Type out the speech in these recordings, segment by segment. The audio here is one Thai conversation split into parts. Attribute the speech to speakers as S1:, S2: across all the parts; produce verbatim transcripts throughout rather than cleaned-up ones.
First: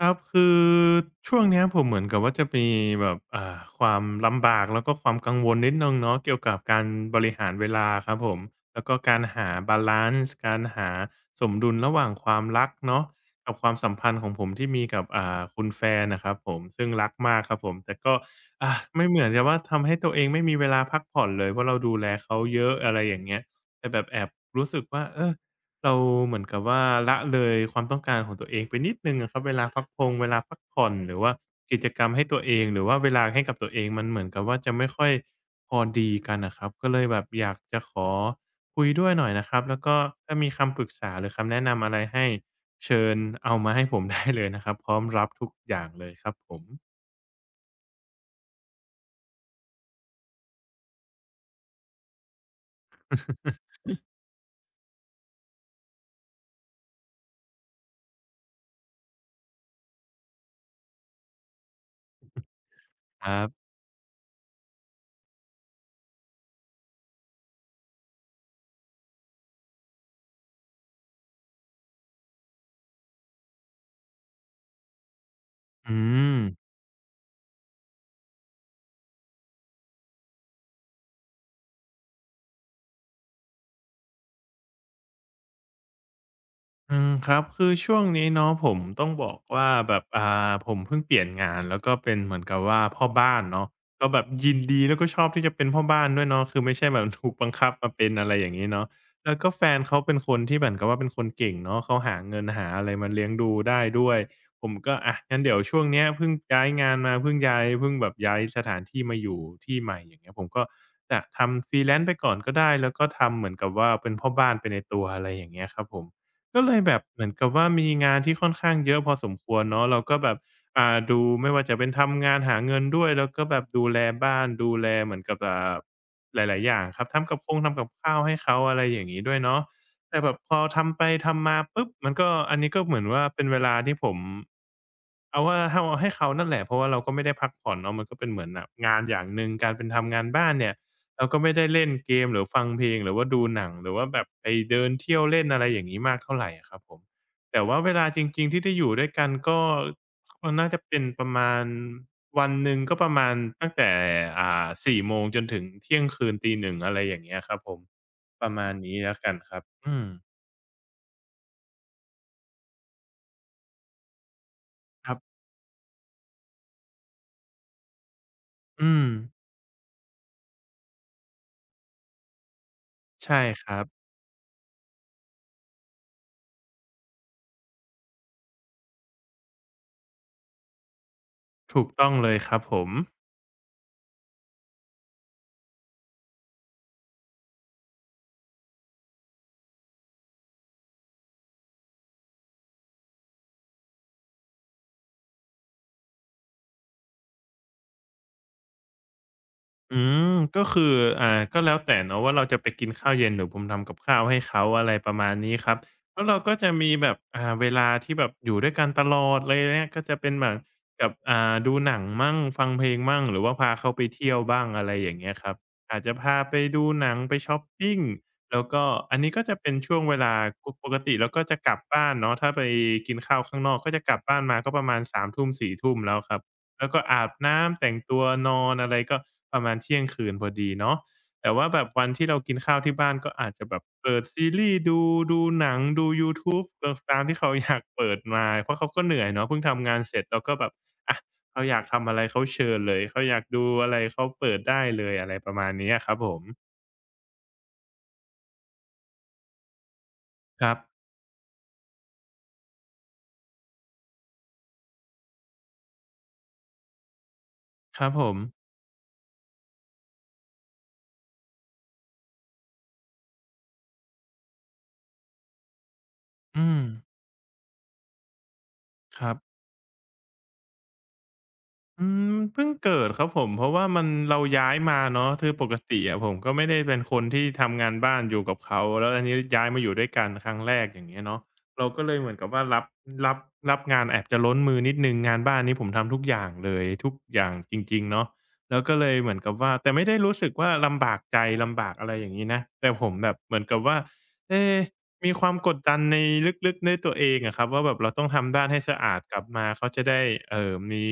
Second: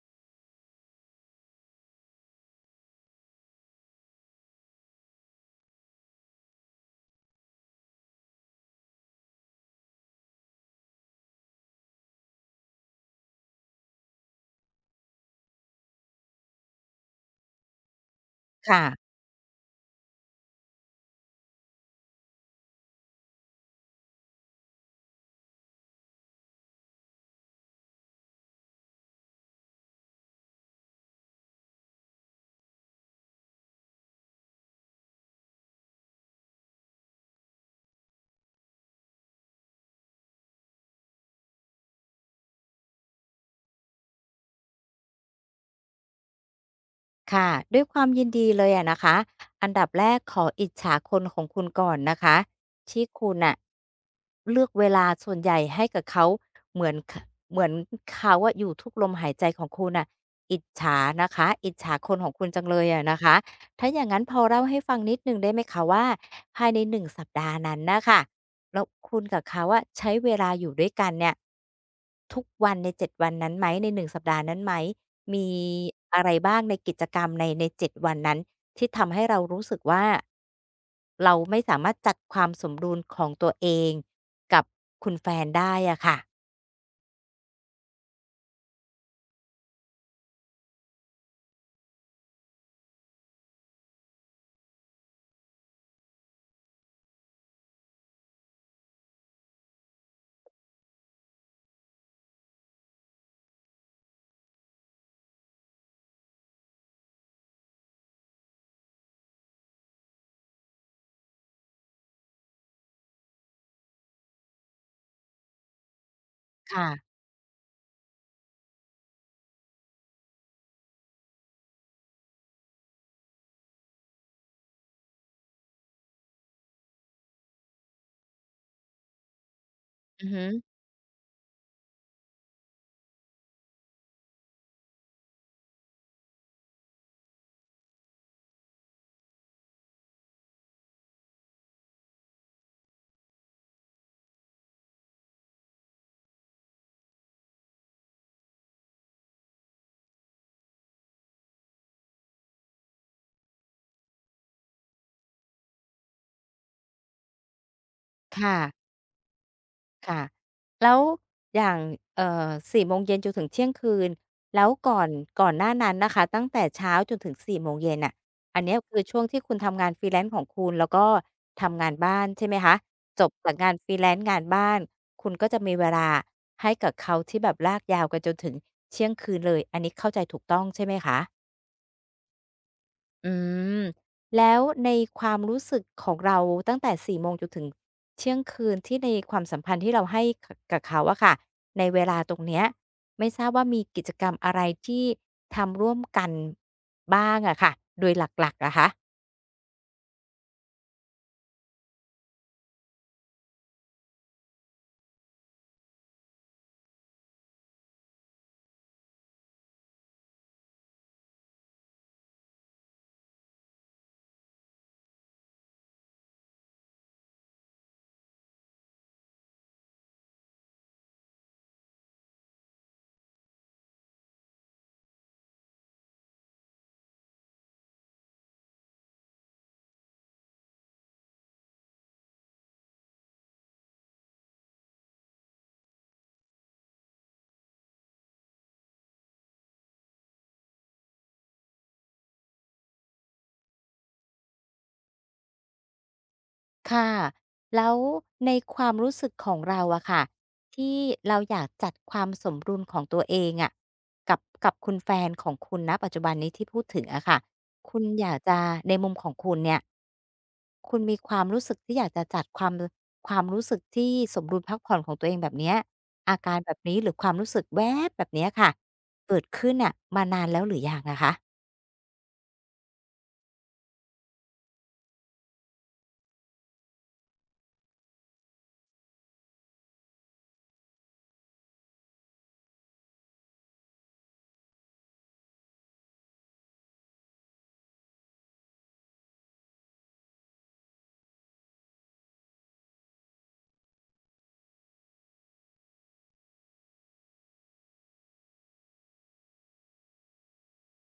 S1: ครับคือช่วงเนี้ยผมเหมือนกับว่าจะมีแบบอ่าความลำบากแล้วก็ความกังวลนิดหนึ่งเนาะเกี่ยวกับการบริหารเวลาครับผมแล้วก็การหาบาลันซ์การหาสมดุลระหว่างความรักเนาะกับความสัมพันธ์ของผมที่มีกับอ่าคุณแฟนน่ะครับผมซึ่งรักมากครับผมแต่ก็อ่า
S2: ค่ะ
S1: ไม่เหมือนจะว่าทำให้ตัวเองไม่มีเวลาพักผ่อนเลยเพราะเราดูแลเขาเยอะอะไรอย่างเงี้ยแต่แบบแอบรู้สึกว่าเออ เราเหมือนกับว่าละเลยความต้องการของตัวเองไปนิดหนึ่งอะครับเวลาพักพงเวลาพักผ่อนหรือว่ากิจกรรมให้ตัวเองหรือว่าเวลาให้กับตัวเองมันเหมือนกับว่าจะไม่ค่อยพอดีกันน่ะครับก็เลยแบบอยากจะขอคุยด้วยหน่อยนะครับแล้วก็ถ้ามีคำปรึกษาหรือคำแนะนำอะไรให้เชิญเอามาให้ผม ได้เลยนะครับพร้อมรับทุกอย่างเลยครับผม
S2: ค่ะ ด้วยความยินดีเลยอะนะคะ อันดับแรกขออิจฉาคนของคุณก่อนนะคะที่คุณน่ะเลือกเวลาส่วนใหญ่ให้กับเขาเหมือนขเหมือนเขาอะอยู่ทุกลมหายใจของคุณน่ะอิจฉานะคะอิจฉาคนของคุณจังเลยอะนะ
S1: ค
S2: คะ
S1: รับ
S2: ถ้าอย่างงั้นพอเล่าให้ฟังนิดหนึ่งได้ไหมคะว่าภายในหนึ่งสัปดาห์นั้นน่ะค่ะ แล้วคุณกับเขาอะใช้เวลาอยู่ด้วยกันเนี่ยทุกวันในเจ็ดวันนั้นไหมในหนึ่งสัปดาห์นั้นไหมมี
S1: อื
S2: อะไร
S1: ม
S2: บ้างในกิจกรรมในในเจ็ดวันนั้นที่ทำให้เรารู้สึกว่าเราไม่สามารถจัดความสมดุลของตัวเองกับคุณแฟนได้อะค่ะ
S1: อืมครับคือช่วงนี้เนาะผมต้องบอกว่าแบบอ่าผมเพิ่งเปลี่ยนงานแล้วก็เป็นเหมือนกับว่าพ่อบ้านเนาะก็แบบยินดีแล้วก็ชอบที่จะเป็นพ่อบ้านด้วยเนาะคือไม่ใช่แบบถูกบังคับมาเป็นอะไรอย่างงี้เนาะแล้วก็แฟนเขาเป็นคนที่เหมือนกับว่าเป็นคนเก่งเนาะเขาหาเงินหาอะไรมาเลี้ยงดูได้ด้วยผมก็อะงั้นเดี๋ยวช่วงเนี้ยเพิ่งย้ายงานมาเพิ่งย้ายเพิ่งแบบย้ายสถานที่มาอยู่ที่ใหม่อย่างเงี้ยผมก็จะทำฟรีแลนซ์ไปก่อนก็ได้แล้วก็ทำเหมือนกับว่าเป็นพ่อบ้านไปในตัวอะไรอย่างเงี้ยครับผม ก็เลยแบบ
S2: ค่ะ
S1: เหมือนกับว่ามีงานที่ค่อนข้างเยอะพอสมควรเนาะเราก็แบบอ่าดูไม่ว่าจะเป็นทำงานหาเงินด้วยแล้วก็แบบดูแลบ้านดูแลเหมือนกับอ่าหลายๆอย่างครับทำกับคงทำกับข้าวให้เขาอะไรอย่างงี้ด้วยเนาะแต่
S2: อื
S1: แบ
S2: อ
S1: บ
S2: ฮึ
S1: พอทำไปทำมาปุ๊บมันก็อันนี้ก็เหมือนว่าเป็นเวลาที่ผมเอาว่าเอาให้เขานั่นแหละเพราะว่าเราก็ไม่ได้พักผ่อนเนาะมันก็เป็นเหมือนแบบงานอย่างหนึ่งการเป็นทำงานบ้านเนี่ย เราก็ไม่ได้เล่นเกมหรือฟังเพลงหรือว่าดูหนังหรือว่าแบบไปเดินเที่ยวเล่นอะไรอย่างงี้มากเท่าไรอะครับผมแต่ว่าเวลาจริงๆที่ได้อยู่ด้วยกันก็มันน่าจะเป็นประมาณวันหนึ่งก็ประมาณตั้งแต่อ่าสี่โมงจนถึงเที่ยงคืนตีหนึ่งอะไรอย่างเงี้ยครับผมประ
S2: ค่ะ
S1: มาณนี้แล้วกันครับอืม
S2: ค่ะแล้วอย่างเอ่อสี่โมงเย็นจนถึงเที่ยงคืนแล้วก่อน
S1: ครับ
S2: ก่อนหน้านั้นนะคะตั้งแต่เช้าจนถึงสี่โมงเย็นน่ะอันเนี้ย
S1: อื
S2: คือ
S1: ม
S2: ช่วงที่คุณทำงาน Freelance ของคุณแล้วก็ทำงานบ้านใช่ไหมคะจบ
S1: ใช่
S2: จาก
S1: ค
S2: งาน
S1: รับ
S2: Freelance งานบ้านคุณก็จะมีเวลาให้กับเขาที่แบบลากยาวกันจนถึงเที่ยงคืนเลยอันนี้เข้าใจถูกต้องใช่ไหมคะ
S1: ถูกต้องเลยครับผม
S2: อืมแล้วในความรู้สึกของเราตั้งแต่สี่โมงจนถึงเที่ยงคืนที่ในความสัมพันธ์ที่เราให้กกับเขาอะค่ะในเวลาตรงเนี้ยไม่ทราบว่ามีกิจกรรมอะไรที่ทำร่วมกันบ้างอะค่ะโดยหลักๆอะคะ
S1: อืมก็คืออ่าก็แล้วแต่เนาะว่าเราจะไปกินข้าวเย็นหรือผมทำกับข้าวให้เขาอะไรประมาณนี้ครับแล้วเราก็จะมีแบบอ่าเวลาที่แบบอยู่ด้วยกันตลอดอะไรอย่างเงี้ยก็จะเป็นแบบกับอ่าดูหนังมั่งฟังเพลงมั่งหรือว่าพาเขาไปเที่ยวบ้างอะไรอย่างเงี้ยครับอาจจะพาไปดูหนังไปชอปปิงแล้วก็อันนี้ก็จะเป็นช่วงเวลาปกปกติเราก็จะกลับบ้านเนาะถ้าไปกินข้าวข้างนอกก็จะกลับบ้านมาก็ประมาณสามทุ่มสี่ทุ่มแล้วครับ แล้วก็อาบน้ำแต่งตัวนอนอะไรก็ประมาณเที่ยงคืนพอดีเนาะแต่ว่าแบบวันที่เรากินข้าวที่บ้านก็อาจจะแบบเปิดซีรีส์ดูดูหนังดูยูทูบอตามที่เขาอยากเปิดมาเพราะเขาก็เหนื่อยเนาะเพิ่งทำงานเสร็จเราก็แบบอะเขาอยากทำอะไรเขาเชิญเลยเขาอยากดูอะไรเขาเปิดได้เลยอะไรประมาณนี้อะครับผม
S2: ค่ะแล้วในความรู้สึกของเราอะค่ะ
S1: ครับ
S2: ที่เราอยากจัดความสมดุลของตัวเองอะกับกับคุณแฟนของคุณณปัจจุบันนี้ที่พูดถึงอะค่ะคุ
S1: ค
S2: ณ
S1: รับผ
S2: อยา
S1: ม
S2: กจะในมุมของคุณเนี่ย คุณมีความรู้สึกที่อยากจะจัดความความรู้สึกที่สมดุลพักผ่อนของตัวเองแบบเนี้ยอาการ
S1: อื
S2: แบบ
S1: ม
S2: นี้หรือความรู้สึกแวบแบบเนี้ยค่ะ
S1: ครั
S2: เกิด
S1: บ
S2: ขึ้นน่ะมานานแล้วหรือยังอะคะ
S1: อืมเพิ่งเกิดครับผมเพราะว่ามันเราย้ายมาเนาะคือปกติอะผมก็ไม่ได้เป็นคนที่ทำงานบ้านอยู่กับเขาแล้วอันนี้ย้ายมาอยู่ด้วยกันครั้งแรกอย่างเงี้ยเนาะเราก็เลยเหมือนกับว่ารับรับรับงานแอบจะล้นมือนิดหนึ่งงานบ้านนี้ผมทำทุกอย่างเลยทุกอย่างจริงๆเนาะแล้วก็เลยเหมือนกับว่าแต่ไม่ได้รู้สึกว่าลำบากใจลำบากอะไรอย่างงี้นะแต่ผมแบบเหมือนกับว่า เอ๊ะมีความกดดันในลึกๆในตัวเองอะครับว่าแบบเราต้องทำบ้านให้สะอาดกลับมาเขาจะได้เอ่อมี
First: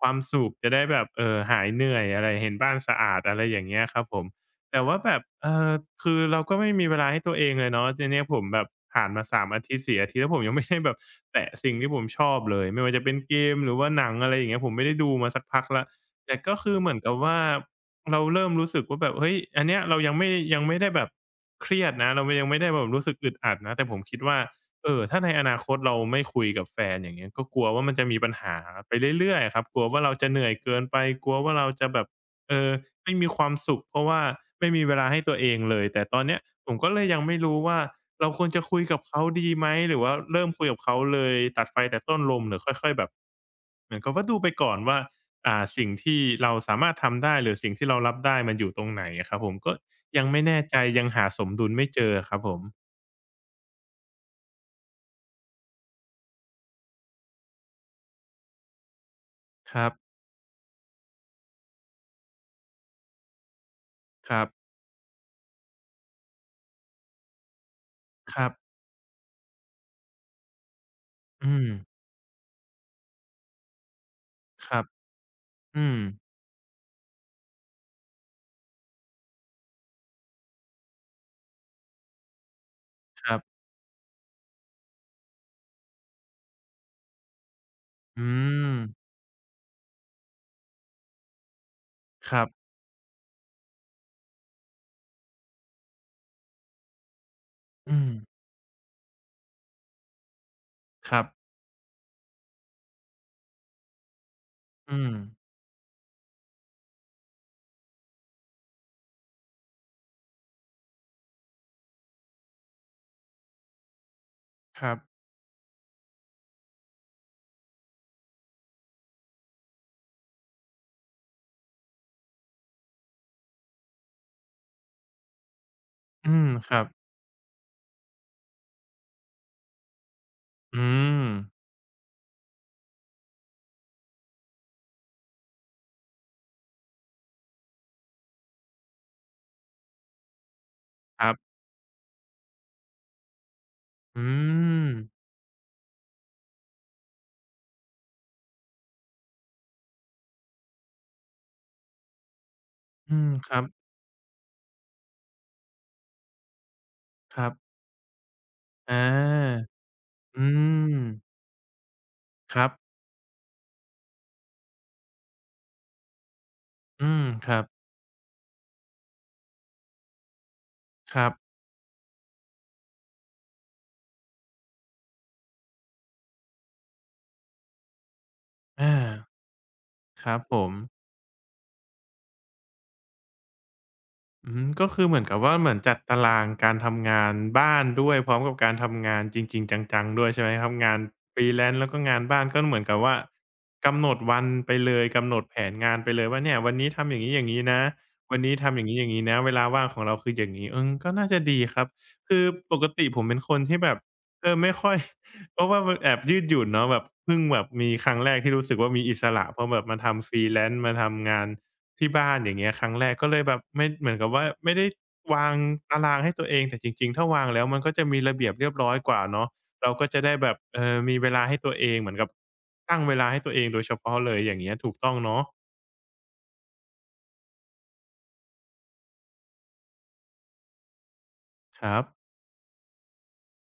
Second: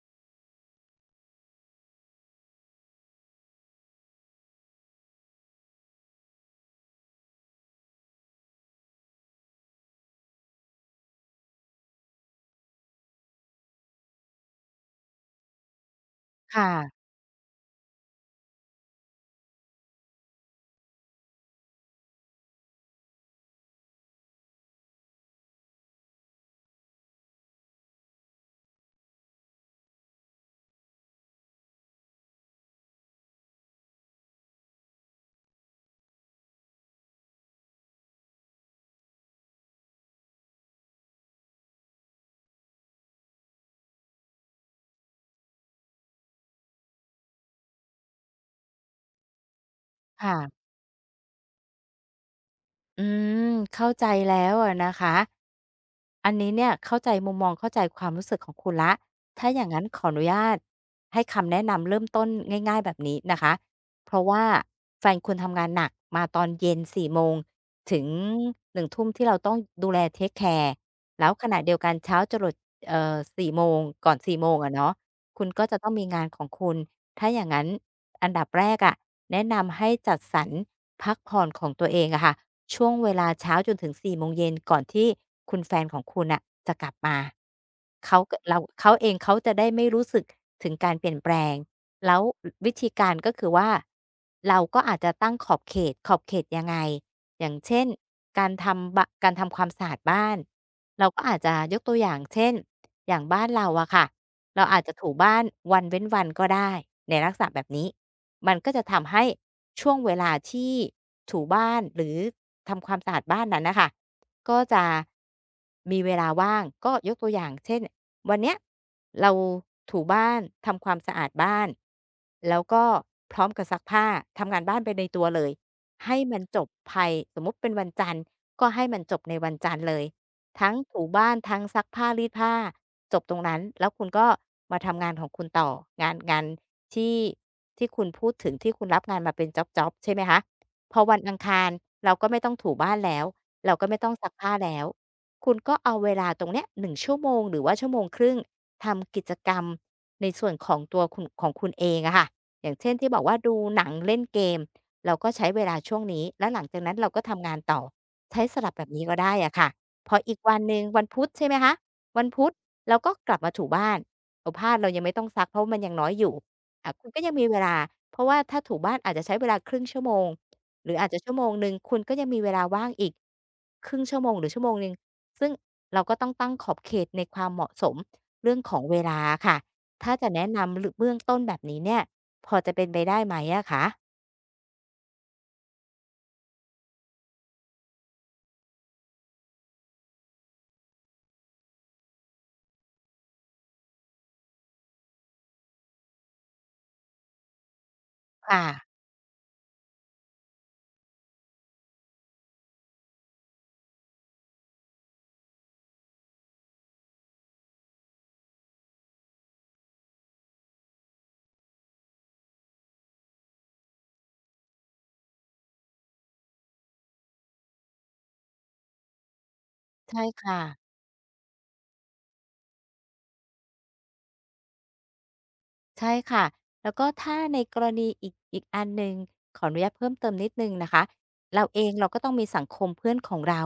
S1: ความสุขจะได้แบบเอ่อหายเหนื่อยอะไรเห็นบ้านสะอาดอะไรอย่างเงี้ยครับผมแต่ว่าแบบเอ่อคือเราก็ไม่มีเวลาให้ตัวเองเลยเนาะทีเนี้ยผมแบบผ่านมาสามอาทิตย์สี่อาทิตย์แล้วผมยังไม่ได้แบบแตะสิ่งที่ผมชอบเลยไม่ว่าจะเป็นเกมหรือว่าหนังอะไรอย่างเงี้ยผมไม่ได้ดูมาสักพักละแต่ก็
S2: ค่ะ
S1: คือเหมือนกับว่า เราเริ่มรู้สึกว่าแบบเฮ้ยอันเนี้ยเรายังไม่ยังไม่ได้แบบเครียดนะเรายังไม่ได้แบบรู้สึกอึดอัดนะแต่ผมคิดว่าเออถ้าในอนาคตเราไม่คุยกับแฟนอย่างเงี้ยก็กลัวว่ามันจะมีปัญหาไปเรื่อยๆอะครับกลัวว่าเราจะเหนื่อยเกินไปกลัวว่าเราจะแบบเอ่อไม่มีความสุขเพราะว่าไม่มีเวลาให้ตัวเองเลยแต่ตอนเนี้ยผมก็เลยยังไม่รู้ว่าเราควรจะคุยกับเขาดีไหมหรือว่าเริ่มคุยกับเขาเลยตัดไฟแต่ต้นลมหรือค่อยๆแบบ เหมือนกับว่าดูไปก่อนว่าอ่าสิ่งที่เราสามารถทำได้หรือสิ่งที่เรารับได้มันอยู่ตรงไหนอะครับผมก็ยังไม่แน่
S2: ค่ะ
S1: ใจยังหาสมดุลไม่เจออะครับผม
S2: อืมเข้าใจแล้วอะนะคะ อันนี้เนี่ยเข้าใจมุมมองเข้าใจความรู้สึกของคุณแล้วถ้าอย่าง
S1: ค
S2: นั้น
S1: รับ
S2: ขออนุญาตให้คำแนะนำเริ่มต้นง่ายๆแบบนี้นะคะ เพราะ
S1: ค
S2: ว่า
S1: รับ
S2: แฟนคุณทำงานหนักมาตอนเย็นสี่โมงถึง
S1: ครับ
S2: หนึ่งทุ่มที่เราต้องดูแลเทคแคร์แล้วข
S1: อื
S2: ณะ
S1: ม
S2: เดียวกันเช้าจรดเอ่อสี่โมงก่อนสี่โมง
S1: ค
S2: อะ
S1: รับ
S2: เนาะคุณก็จะ
S1: อื
S2: ต้อง
S1: ม
S2: มีงานของคุณ ถ้าอย่างนั้นอันดับแรกอะแนะนำให้จัดสรรพักผ่อนของตัวเองอะค่ะช่วงเว
S1: ค
S2: ลา
S1: รั
S2: เช้า
S1: บ
S2: จนถึงส่โมงเย็นก่อนที่คุณแฟนของคุณอ่ะจะกลับมาเขา
S1: อื
S2: กเรา
S1: ม
S2: เขาเองเขาจะได้ไม่รู้สึกถึงการเปลี่ยนแปลงแล้ว
S1: ครับ
S2: วิธีการก็คือว่าเราก็อาจจะตั้งขอบเขตขอบเขตยังไงอย่างเช่น
S1: อืม
S2: การทำบะการทำความสะอาดบ้านเรา
S1: ค
S2: ก็
S1: รั
S2: อาจ
S1: บ
S2: จะยกตัวอย่างเช่นอย่างบ้านเราอะค่ะ เราอาจจะ
S1: อื
S2: ถู
S1: ม
S2: บ้านวันเว้นวันก็ได้ในลักษณะแบบนี้มันก็จะทำให้ช่วงเวลาที่ถูบ้านหรือทำความสะอาดบ้านนั้นนะคะก็จะ
S1: ครับ
S2: มีเวลาว่างก็ยกตัวอย่างเช่นวันเนี้ยเราถูบ้านทำความสะอาดบ้านแล้วก็พร้อมกับซักผ้าทำงานบ้านไปในตัวเลยให้
S1: อื
S2: มัน
S1: ม
S2: จบ
S1: ครับ
S2: ภายสมมติเป็นวันจันทร์ก็ให้มันจบในวันจันทร์เลย ทั้ง
S1: อื
S2: ถู
S1: ม
S2: บ้านทั้งซักผ้ารีดผ้าจบตรงนั้นแล้วคุณก็มาทำงานของคุณต่องานงานที่ที่คุณพูดถึงที่คุณรับงานมาเป็นจ็อบๆใช่ไหมคะพอวัน
S1: ครั
S2: อัง
S1: บ
S2: คารเราก็ไม่ต้องถูบ้านแล้วเราก็ไม่ต้อง
S1: อื
S2: ซักผ้าแล้ว
S1: ม
S2: คุณก็เอาเวลาตรงเนี้ยหนึ่งชั่วโมงหรือว่าชั่วโมงครึ่งทำกิจกรรมในส่วนของตัวคุณของคุณเองอะค่ะอย่างเช่นที่บ
S1: อื
S2: อก
S1: ม
S2: ว่า
S1: ค
S2: ดู
S1: รับ
S2: หนังเล่นเกมเราก็ใช้เวลาช่วงนี้แล้วหลังจากนั้นเราก็
S1: ค
S2: ทำ
S1: รับ
S2: งานต่อใช้สลับแบบ
S1: อา
S2: นี้ก็ได้อะค่ะ พออีก
S1: อื
S2: วันหนึ่ง
S1: ม
S2: วันพุธใช่ไหมคะวันพุธ
S1: ครับ
S2: เราก็กลับมาถูบ้านเอาผ้าเรายังไม่ต้องซักเพราะมันยังน้อยอยู่อ่า
S1: อื
S2: คุณก็
S1: ม
S2: ยังมี
S1: ค
S2: เว
S1: รับ
S2: ลาเพราะว่าถ้าถูบ้านอาจจะใช้เวลาครึ่งชั่วโมงหรืออาจ
S1: ค
S2: จะ
S1: รั
S2: ชั่
S1: บ
S2: วโมงหนึ่งคุณก็ยังมีเวลาว่างอีกครึ่งชั่วโมงหรือชั่วโมงหนึ่งซึ่งเราก็ต้องตั้งขอบเขตในความเหมาะสมเรื่องของเวลา
S1: อา
S2: อะค่ะถ้า
S1: ค
S2: จะ
S1: รับ
S2: แนะ
S1: ผม
S2: นำหรือเบื้องต้นแบบนี้เนี่ยพอจะเป็นไปได้ไหมอะคะ
S1: อืมก็คือเหมือนกับว่าเหมือนจัดตารางการทำงานบ้านด้วยพร้อมกับการทำงานจริงๆจังๆด้วยใช่ไหมครับงาน freelance แล้วก็งานบ้านก็เหมือนกับว่ากำหนดวันไปเลยกำหนดแผนงานไปเลยว่าเนี่ยวันนี้ทำอย่างงี้ๆนะวันนี้
S2: ค่ะ
S1: ทำอย่างงี้ๆนะเวลาว่างของเราคืออย่างงี้เอืก็น่าจะดีครับคือปกติผมเป็นคนที่แบบเออไม่ค่อย เพราะว่ามันแอบยืดหยุ่นเนาะแบบเพิ่งแบบมีครั้งแรกที่รู้สึกว่ามีอิสระเพอแบบมาทำ freelance มาทำงาน ที่บ้านอย่างเงี้ยครั้งแรกก็เลยแบบไม่เหมือนกับว่าไม่ได้วางตารางให้ตัวเองแต่จริงๆถ้าวางแล้วมันก็จะมีระเบียบเรียบร้อยกว่าเนาะเราก็จะ
S2: ใช่
S1: ได้แบบ
S2: ค่ะ
S1: เอ่อมีเวลาให้ตัวเองเหมือนกับตั้งเวลาให้ตัวเองโดยเฉพาะเลยอย่างเงี้ยถูกต้องเนาะ
S2: ใช่ค่ะแล้วก็ถ้าในกรณีอีกอีกอันหนึ่งขออนุญาตเพิ่มเติมนิดหนึ่งนะคะเราเอ
S1: ค
S2: ง
S1: รับ
S2: เราก็ต้องมีสังคมเพื่อนของเรา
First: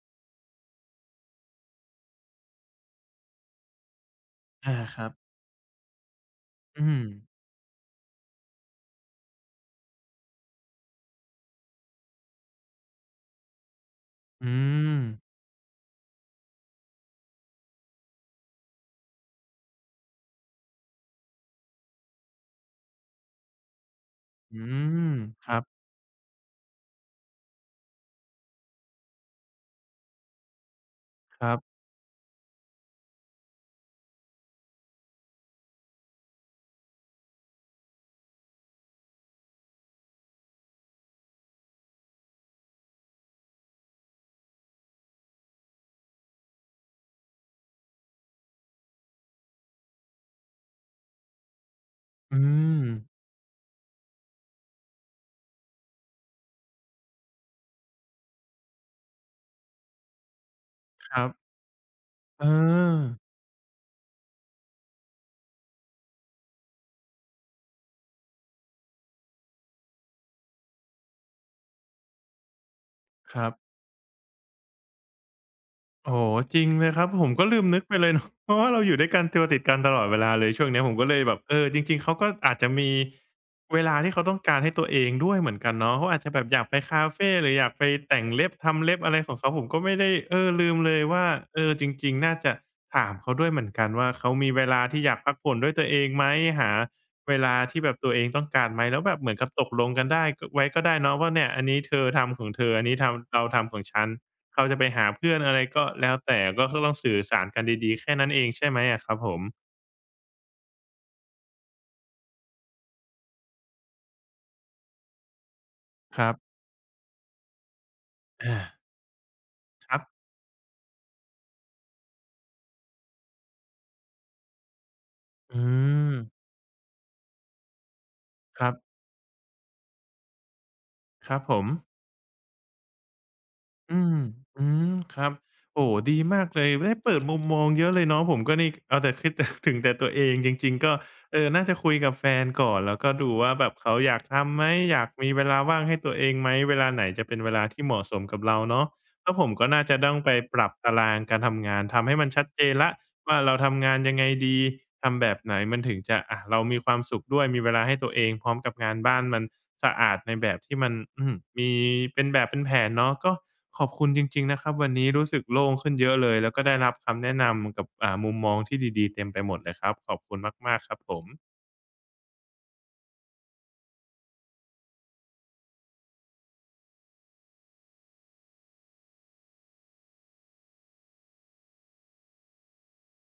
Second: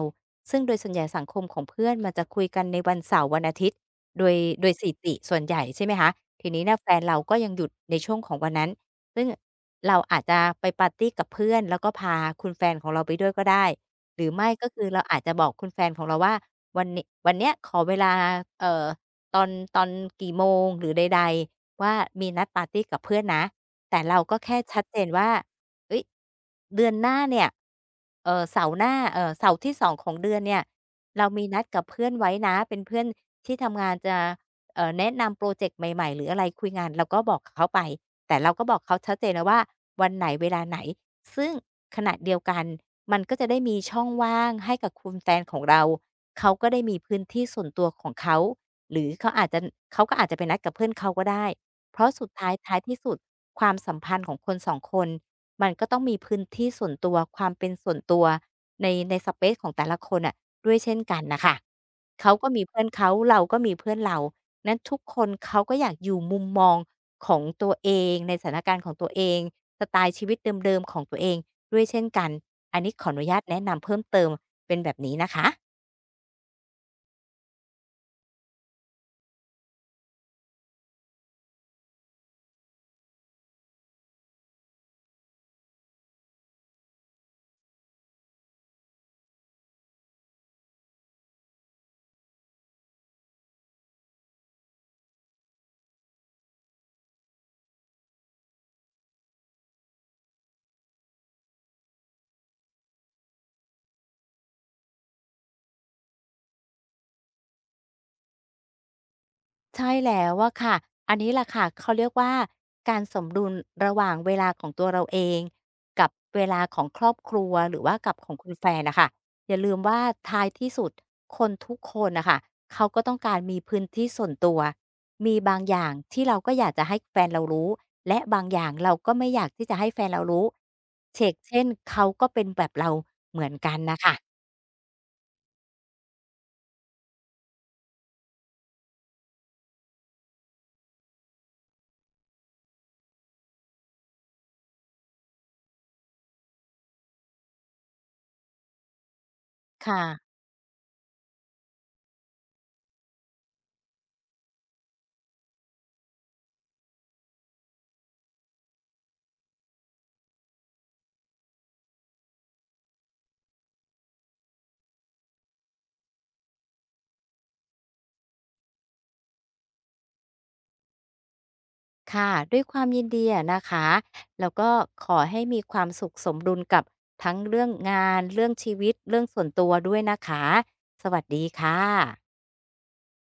S2: ซึ่งโดยส่วนใหญ่สังคมของเพื่อนมันจะคุยกันในวันเสาร์วันอาทิตย์โดยโด
S1: อา
S2: ยสถิ
S1: ครับ
S2: ติส่วนใหญ่ใช่ไหมคะทีนี้เนี่แฟ
S1: อื
S2: น
S1: ม
S2: เราก็ยังหยุดในช่วงของวันนั้นซึ่งเราอาจจะไปปาร์ตีกับเพื่อนแล้วก็พาคุณแฟนของเราไปด้วยก็ได้หรือไม่
S1: อื
S2: ก็คือเรา
S1: ม
S2: อาจจะบอกคุณแฟนของเราว่าวันน้วันเนี้ยขอเวลาเอ่อตอนตอนกี่โมงหรือใด ว่ามีนัดปาร์ตีกับเพื่อนนะแต่เราก็แค่
S1: อื
S2: ชัดเจน
S1: ม
S2: ว่า
S1: ครับ
S2: เฮ้ยเดือนหน้าเนี่ยเออเสาร์หน้าเออเสาร์ที่สองของเดือนเนี่ยเรามีนัดกั
S1: ๆ
S2: บเพื่อนไว้นะเป็นเพื่อนที่ทำงานจะเอ่อแนะนำโปรเจกต์ใหม่ๆหรืออะไรคุยงานเราก็บอกเขาไปแต่เราก็บอกเขาชัดเจนวว่าวันไหนเวลาไหนซึ่งขณะเดียวกันมันก็จะได้มีช่องว่างให้กับคุณแฟนของเราเขาก็ได้มีพื้นที่ส่วนตัวของเขาหรือเขาอาจจะเขาก็อาจจะไปนัดกับเพื่อนเขาก็ได้ เพราะสุด
S1: อื
S2: ท้ายท้าย
S1: ม
S2: ที่สุดความสัมพันธ์ของคนสองคนมันก็ต้องมีพื้นที่ส่วนตัวความเป็นส่วนตัวในในสเปซของแต่ละคนอ่ะด้วยเช่น
S1: ค
S2: กัน
S1: รับ
S2: น่ะค่ะเขา
S1: เออ
S2: ก็มีเพื่อนเขาเราก็มีเพื่อนเรานั้นทุกคนเขาก็อยากอยู่มุมมองของตัวเองในสถานการณ์ของตัวเองสไตล์ชีวิตเดิมๆของตัวเองด้วยเช่นกันอันนี้ขออนุ
S1: ค
S2: ญาต
S1: รับ
S2: แนะนำเพิ่มเติมเป็นแบบนี้นะคะ
S1: โอ้โฮจริงเลยครับผมก็ลืมนึกไปเลยเนาะ เพราะว่าเราอยู่ด้วยกันตัวติดกันตลอดเวลาเลยช่วงเนี้ยผมก็เลยแบบเออจริงๆเขาก็อาจจะมีเวลาที่เขาต้องการให้ตัวเองด้วยเหมือนกันเนาะเขาอาจจะแบบอยากไปคาเฟหรืออยากไปแต่งเล็บทำเล็บอะไรของเขาผมก็ไม่ได้เออลืมเลยว่าเออจริงๆน่าจะถามเขาด้วยเหมือนกันว่าเขามีเวลาที่อยากพักผ่อนด้วยตัวเองไหมหาเวลาที่แบบตัวเองต้องการไหมแล้วแบบเหมือนกับตกลงกันได้กไว้ก็ได้เนาะว่าเนี่ยอันนี้เธอทำของเธออันนี้ทำเราทำของฉัน เขาจะไปหาเพื่อนอะไรก็แล้วแต่ก็ต้องสื่อสารกันดีๆแค่นั้นเองใช่ไหมอะครับผม
S2: ใช่แล้วอะค่ะ อันนี้แหละค่ะเขาเรียกว่าการสมดุลระหว่างเวลาของตัวเราเองกับ
S1: ครั
S2: เว
S1: บ
S2: ลาของครอบครัวหรือว่ากับของคุณ
S1: อา
S2: แฟนน่ะค่ะอย่าลืม
S1: ค
S2: ว่า
S1: รับ
S2: ท้ายที่สุดคนทุกคนน่ะค่ะเขาก็ต้องการมีพื้นที่ส่วนตัวมีบาง
S1: อื
S2: อย่าง
S1: ม
S2: ที่เราก็อยากจะให้แฟนเรารู้และบางอ
S1: ค
S2: ย่าง
S1: รั
S2: เรา
S1: บ
S2: ก็ไม่อยากที่จะให้แฟนเรารู้เฉ
S1: ค
S2: ก
S1: รับผ
S2: เช่น
S1: ม
S2: เขาก็เป็นแบบเราเหมือนกันน่ะ
S1: อื
S2: ค่ะ
S1: มอืมครับโอ้โฮดีมากเลยได้เปิดมุมมองเยอะเลยเนาะผมก็นี่เอาแต่คิดแต่ ถึงแต่ตัวเองจริงๆก็เออน่าจะคุยกับแฟนก่อนแล้วก็ดูว่าแบบเขาอยากทำไหมอยากมีเวลาว่างให้ตัวเองไหมเวลาไหนจะเป็นเวลาที่เหมาะสมกับเราเนาะแล้วผมก็น่าจะ
S2: ค่ะ
S1: ต้องไปปรับตารางการทำงานทำให้มันชัดเจนแล้ว ว่าเราทำงานยังไงดีทำแบบไหนมันถึงจะอะเรามีความสุขด้วยมีเวลาให้ตัวเองพร้อมกับงานบ้านมันสะอาดในแบบที่มันอืมมีเป็นแบบเป็นแผนเนาะก็ขอบคุณจริงๆนะครับวันนี้รู้สึกโล่งขึ้นเยอะเลยแล้วก็ได้รับคำแนะนำกับอ่ามุมมองที่ดีๆเต็มไปหมดเลยครับขอบคุณมากๆครับผม
S2: ค่ะด้วยความยินดีอะนะคะแล้วก็ขอให้มีความสุขสมดุลกับทั้งเรื่องงานเรื่องชีวิตเรื่องส่วนตัวด้วยนะคะสวัสดีค่ะ